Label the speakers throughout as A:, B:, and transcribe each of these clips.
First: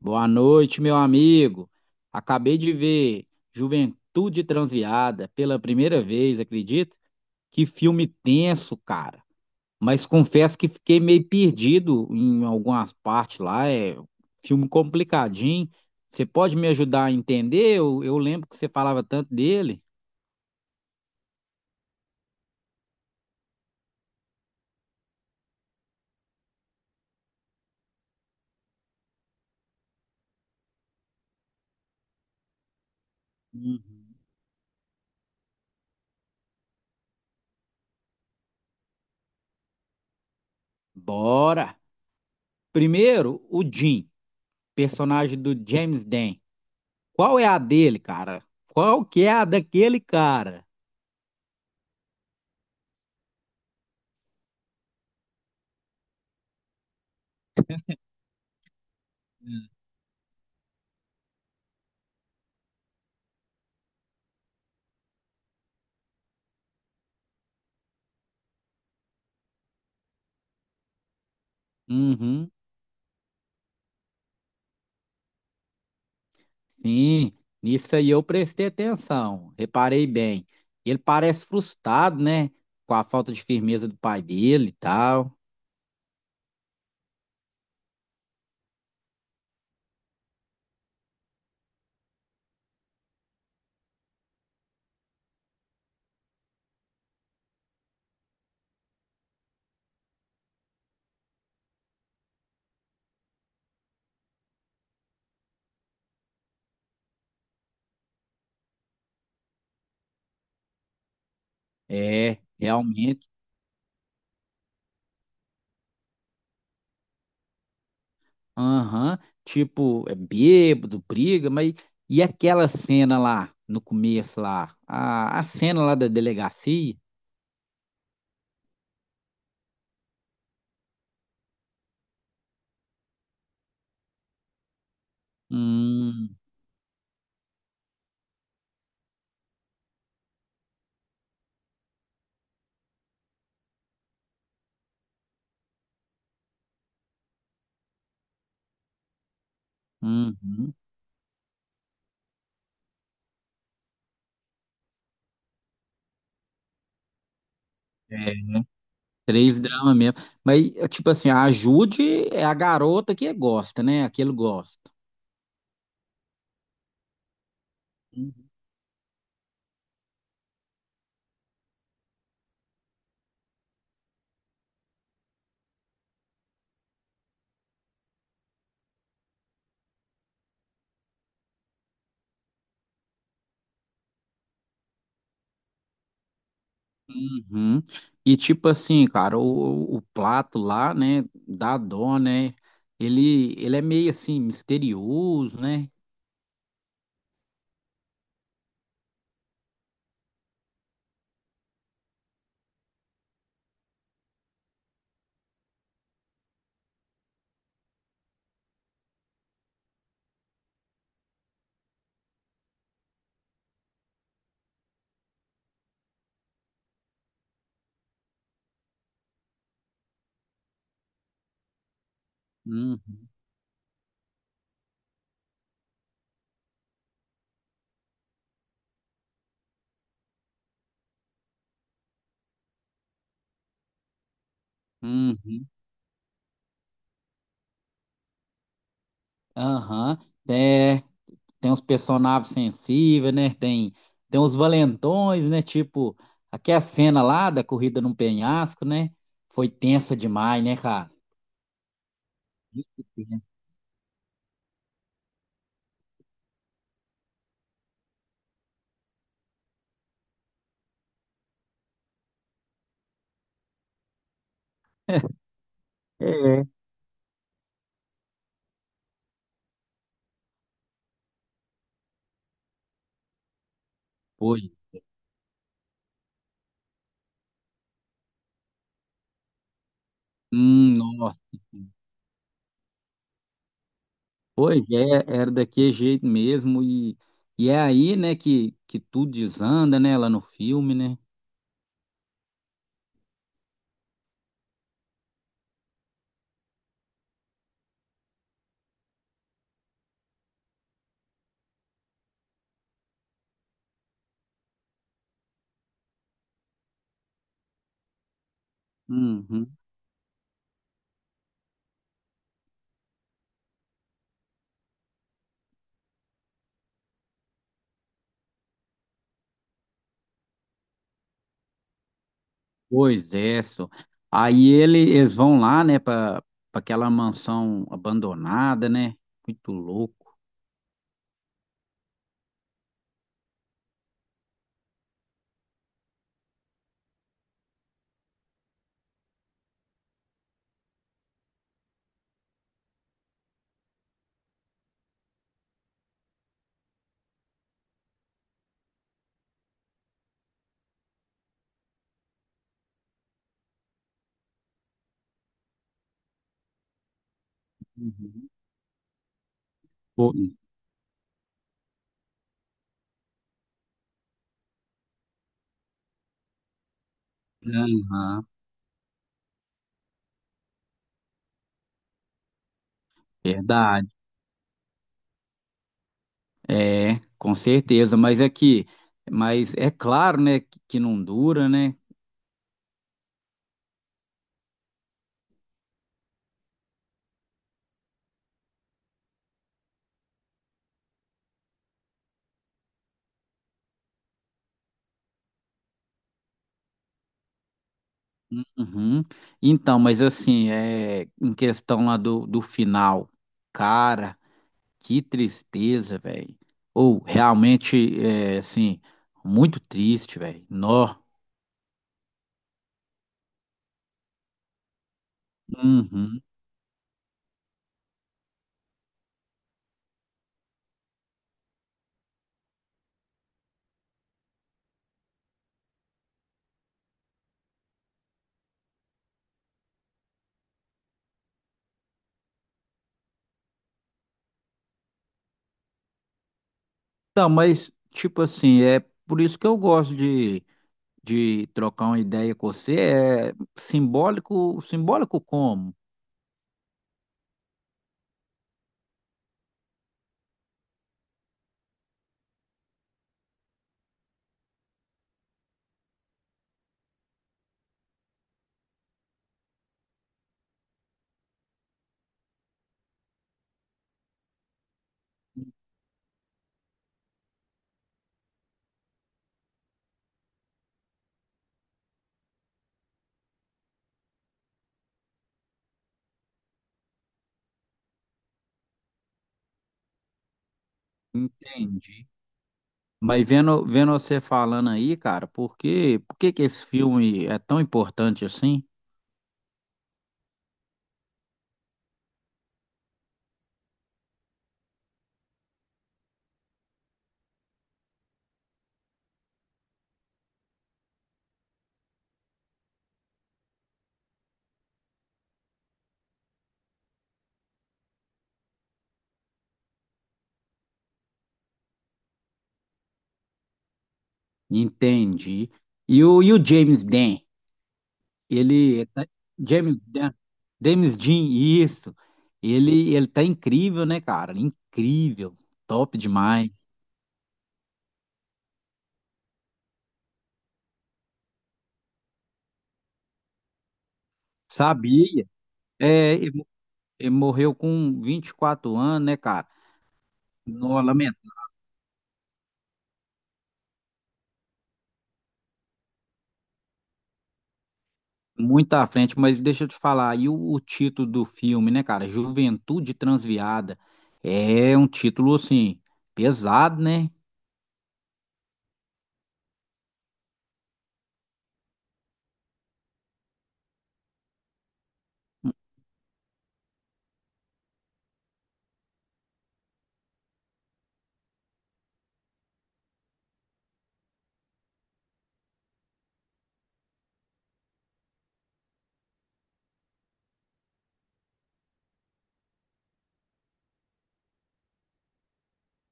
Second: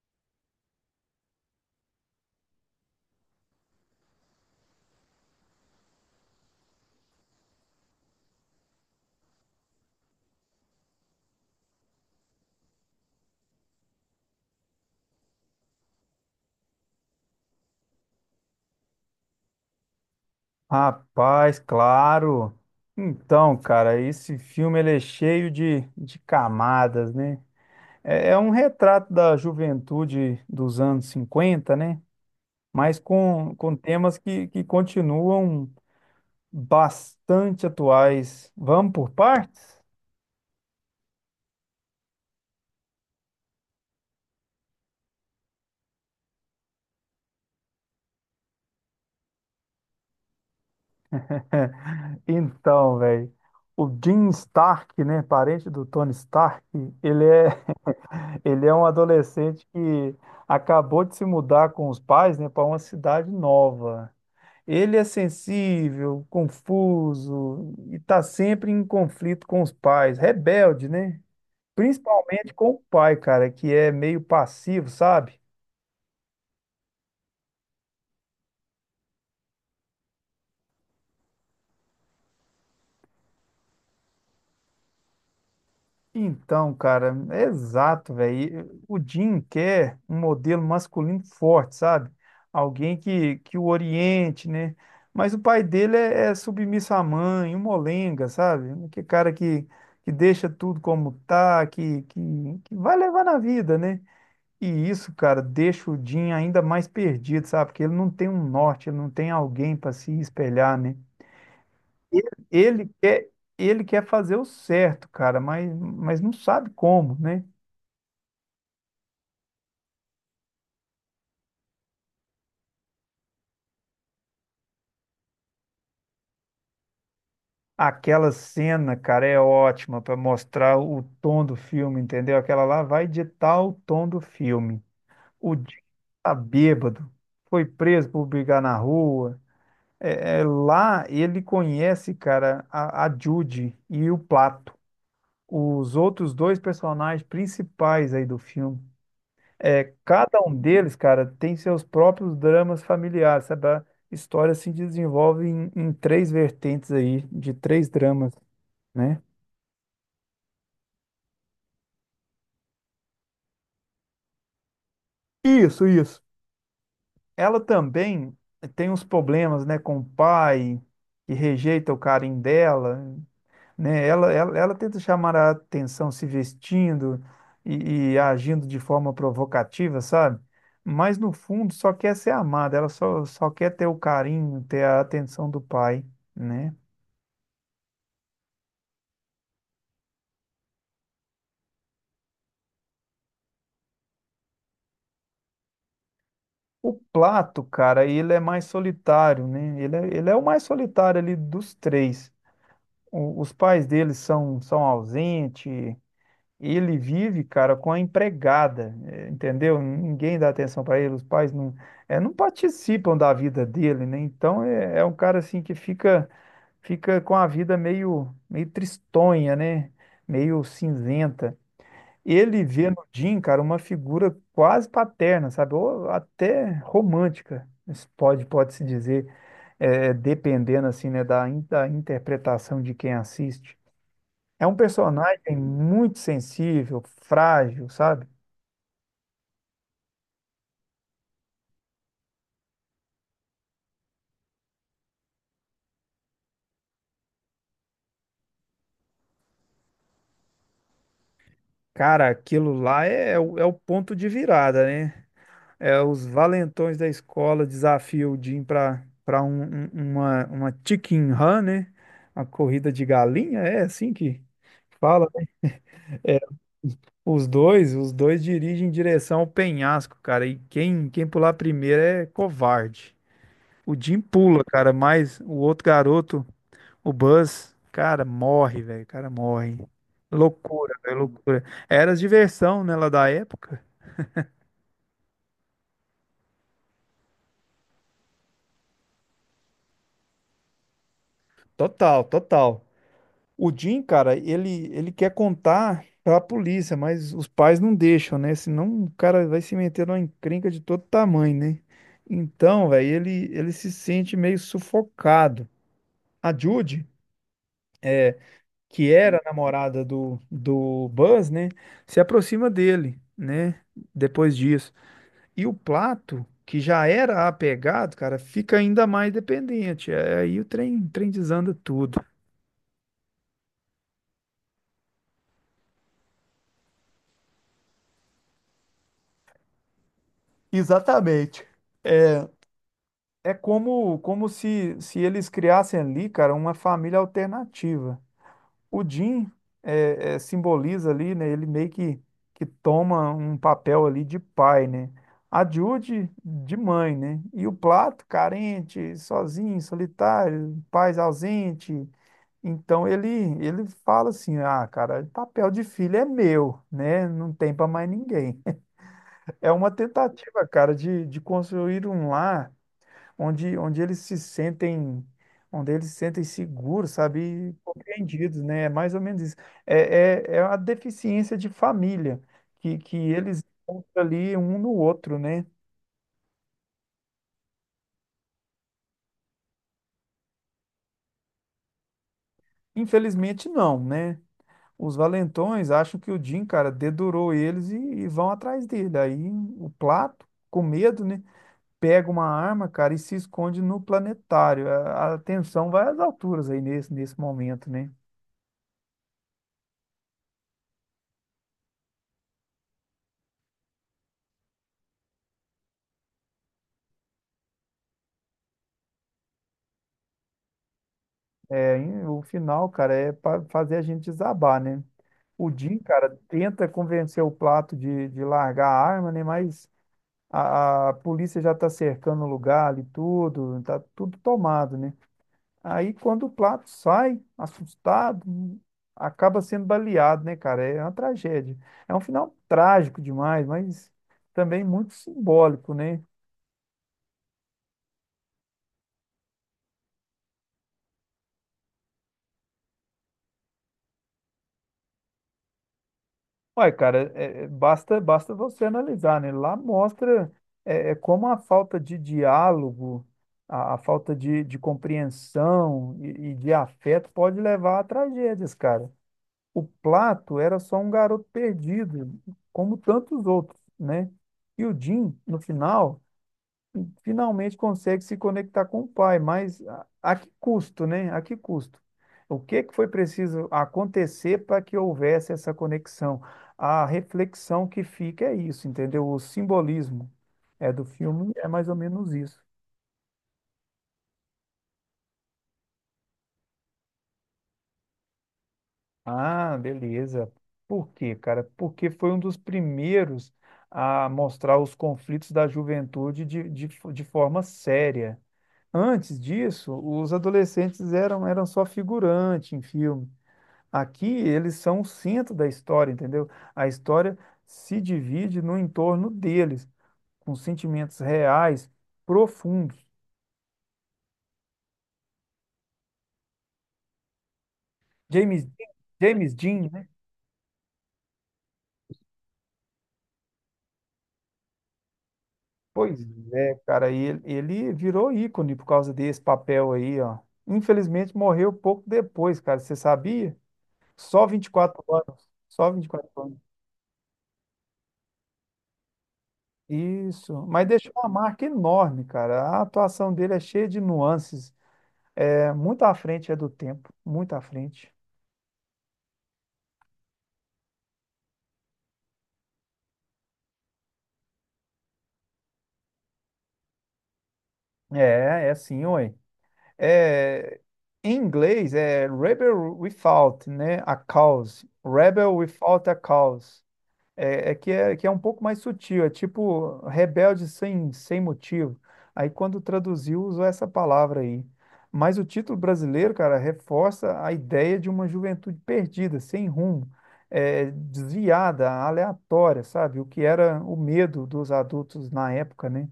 A: Boa noite, meu amigo. Acabei de ver Juventude Transviada pela primeira vez, acredita? Que filme tenso, cara. Mas confesso que fiquei meio perdido em algumas partes lá. É filme complicadinho. Você pode me ajudar a entender? Eu lembro que você falava tanto dele.
B: Rapaz, claro. Então, cara, esse filme ele é cheio de camadas, né? É um retrato da juventude dos anos 50, né? Mas com
A: Uhum.
B: temas que continuam bastante atuais. Vamos por partes?
A: Bora! Primeiro, o Jim, personagem do James Dan. Qual é a dele, cara? Qual que é a daquele cara?
B: Então, velho, o Jim Stark, né, parente do Tony Stark, ele é, ele é um adolescente que acabou de se mudar com os pais, né, para uma cidade nova. Ele é sensível, confuso e está sempre em conflito com os pais, rebelde, né?
A: Uhum.
B: Principalmente com o pai, cara, que é meio passivo, sabe?
A: Sim, nisso aí eu prestei atenção, reparei bem. Ele parece frustrado, né? Com a falta de firmeza do pai dele e tal.
B: Então, cara, é exato, velho. O Jim quer um modelo masculino forte, sabe? Alguém que o oriente, né? Mas o pai dele é, é submisso à mãe, um molenga, sabe? Que cara que deixa tudo como tá, que vai levar na vida, né? E isso, cara, deixa o Jim ainda mais perdido, sabe? Porque ele não tem um norte, ele não tem alguém para se espelhar, né? Ele,
A: É,
B: ele
A: realmente.
B: quer, ele quer fazer o certo, cara, mas não sabe como, né?
A: Aham. Tipo, é bêbado, briga, mas. E aquela cena lá, no começo lá? A cena lá da delegacia?
B: Aquela cena, cara, é ótima para mostrar o tom do filme, entendeu? Aquela lá vai ditar o tom do filme. O Jim tá
A: Hum,
B: bêbado, foi preso por brigar na rua. Lá ele conhece, cara, a Judy e o Plato. Os outros dois personagens principais aí do filme. Cada um
A: uhum.
B: deles, cara, tem seus próprios dramas familiares, sabe? A história se desenvolve em três vertentes aí, de três dramas,
A: É,
B: né?
A: três dramas mesmo. Mas, é tipo assim, a Jude é a garota que gosta, né? Aquele gosta.
B: Isso, isso. Ela também
A: Uhum.
B: tem uns problemas, né, com o pai, que rejeita o carinho dela. Né? Ela tenta chamar a atenção se vestindo e agindo de forma provocativa, sabe? Mas no fundo só quer ser amada, só quer ter o carinho, ter a atenção do pai, né?
A: Uhum. E tipo assim, cara, o Plato lá, né, da dó, né, ele é meio assim, misterioso, né?
B: O Plato, cara, ele é mais solitário, né? Ele é o mais solitário ali dos três. O- os pais dele são ausentes, ele vive, cara, com a empregada, entendeu? Ninguém dá atenção para ele, os pais não, não participam da vida dele, né? Então é, é um cara assim que fica com a vida meio tristonha, né? Meio cinzenta. Ele vê no
A: Uhum.
B: Jim, cara, uma figura quase paterna, sabe? Ou até romântica, se pode se dizer, dependendo assim, né, da, da interpretação de quem assiste. É um personagem
A: Uhum.
B: muito sensível, frágil, sabe?
A: Aham. É, tem uns personagens sensíveis, né, tem, tem uns valentões, né, tipo, aquela cena lá da corrida num penhasco, né, foi tensa demais, né, cara?
B: Cara, aquilo
A: Muito
B: lá
A: tensa.
B: é o ponto de virada, né? É, os valentões da escola desafiam o Jim pra uma chicken run, né? Uma corrida de galinha, é assim que fala. Né? É,
A: É.
B: Os dois dirigem em direção ao penhasco, cara. E quem pular primeiro é covarde. O Jim pula,
A: Foi.
B: cara, mas o outro garoto. O Buzz, cara, morre, velho. O cara morre. Loucura, velho,
A: Nossa.
B: loucura. Era diversão, né, lá da época.
A: Pois é, era daquele jeito mesmo, e é aí, né, que tudo desanda, né, lá no filme, né?
B: Total, total. O Jim, cara, ele quer contar pra polícia, mas os pais não deixam, né? Senão o cara vai se meter numa encrenca de todo tamanho, né? Então, velho, ele se sente meio sufocado. A Judy, que era a
A: Uhum.
B: namorada do Buzz, né, se aproxima dele, né, depois disso. E o Plato, que já era apegado, cara, fica ainda mais dependente. É, aí o trem desanda tudo.
A: Pois é, só. Aí ele, eles vão lá, né, para aquela mansão abandonada, né? Muito louco.
B: Exatamente. É como, como se eles criassem ali, cara, uma família alternativa. O Jim simboliza ali, né? Ele meio que toma um papel ali de pai, né? A Judy de mãe, né? E o Plato, carente, sozinho, solitário, pais ausente. Então ele fala assim: "Ah, cara, papel de filho é meu, né? Não tem para mais
A: Uhum.
B: ninguém". É uma
A: Pois,
B: tentativa, cara, de construir um lar onde eles se sentem onde eles se sentem seguros, sabe?
A: é,
B: E
A: aham,
B: compreendidos, né? É mais ou menos isso. É a deficiência de família que eles
A: verdade.
B: encontram ali um no outro, né?
A: É, com certeza, mas é que, mas é claro, né, que não dura, né?
B: Infelizmente não, né? Os valentões acham que o Jim, cara, dedurou eles e vão atrás dele. Aí o Plato, com medo, né, pega uma arma, cara, e se esconde no planetário. A tensão vai às alturas aí nesse momento, né?
A: Uhum. Então, mas assim, é, em questão lá do final, cara. Que tristeza, velho. Ou realmente, é, assim, muito triste, velho. Nó.
B: É, e o final, cara, é para fazer a gente desabar, né? O Jim, cara,
A: Uhum.
B: tenta convencer o Plato de largar a arma, né? Mas a polícia já tá cercando o lugar ali, tudo, tá tudo tomado, né? Aí quando o Plato sai, assustado, acaba sendo baleado, né, cara? É uma tragédia. É um final trágico demais, mas também muito simbólico, né?
A: Não, mas, tipo assim, é por isso que eu gosto de trocar uma ideia com você. É simbólico, simbólico como?
B: Olha, cara, basta você analisar, né? Lá mostra como a falta de diálogo, a falta de compreensão e de afeto pode levar a tragédias, cara. O Plato era só um garoto perdido, como tantos outros, né? E o Jim, no finalmente consegue se conectar com o pai, mas a que custo, né? A que custo? O que que foi preciso acontecer para que houvesse essa conexão? A reflexão que fica é isso, entendeu? O simbolismo do filme é mais ou
A: Entendi.
B: menos isso.
A: Mas vendo você falando aí, cara, por que que esse filme é tão importante assim?
B: Ah, beleza. Por quê, cara? Porque foi um dos primeiros a mostrar os conflitos da juventude de forma séria. Antes disso, os adolescentes eram só figurante em filme. Aqui eles são o centro da história, entendeu? A história se divide no entorno deles, com sentimentos reais, profundos.
A: Entendi. E o James Dean?
B: James,
A: Ele tá-
B: James Dean,
A: James
B: né?
A: Dan, James Dean, isso. Ele tá incrível, né, cara? Incrível, top
B: Pois
A: demais.
B: é, cara, ele virou ícone por causa desse papel aí, ó. Infelizmente morreu pouco depois, cara, você sabia? Só 24
A: Sabia?
B: anos, só 24
A: É,
B: anos.
A: ele morreu com 24 anos, né, cara?
B: Isso, mas
A: Não,
B: deixou uma
A: lamento,
B: marca enorme, cara. A atuação dele é cheia de nuances, é muito à frente do tempo, muito à frente.
A: muito à frente, mas deixa eu te falar, e o título do filme, né, cara? Juventude Transviada. É um título assim pesado, né?
B: É, é assim, oi. É, em inglês é rebel without, né, a cause. Rebel without a cause. É que é um pouco mais sutil, é tipo rebelde sem motivo. Aí quando traduziu usou essa palavra aí. Mas o título brasileiro, cara, reforça a ideia de uma juventude perdida, sem rumo, é, desviada, aleatória, sabe? O que era o medo dos adultos na época, né?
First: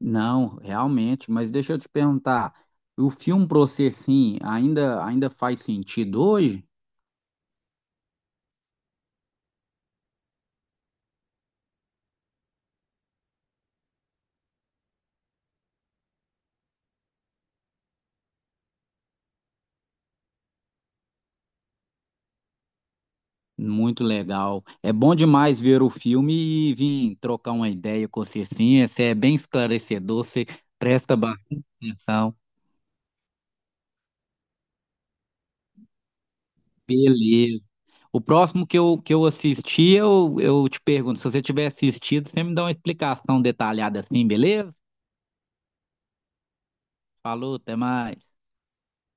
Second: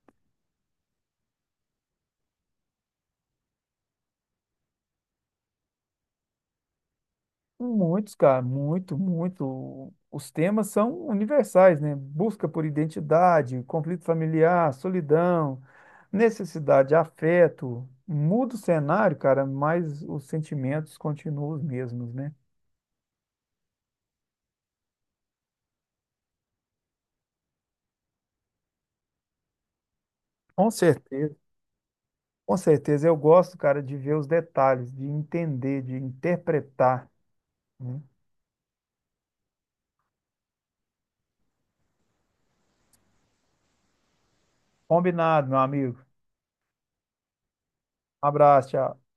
A: Não, realmente, mas deixa eu te perguntar, o filme pra você assim, ainda ainda faz sentido hoje?
B: Muitos, cara, muito, muito. Os temas são universais, né? Busca por identidade, conflito familiar, solidão, necessidade, afeto. Muda o cenário, cara, mas os sentimentos continuam os mesmos, né?
A: Muito legal. É bom demais ver o filme e vir trocar uma ideia com você, sim. Você é bem esclarecedor, você
B: Com
A: presta
B: certeza.
A: bastante atenção.
B: Com certeza. Eu gosto, cara, de ver os detalhes, de entender, de interpretar.
A: Beleza.
B: Né?
A: O próximo que eu assisti, eu te pergunto, se você tiver assistido, você me dá uma explicação detalhada assim, beleza?
B: Combinado, meu amigo.
A: Falou, até mais.
B: Abraço, tchau.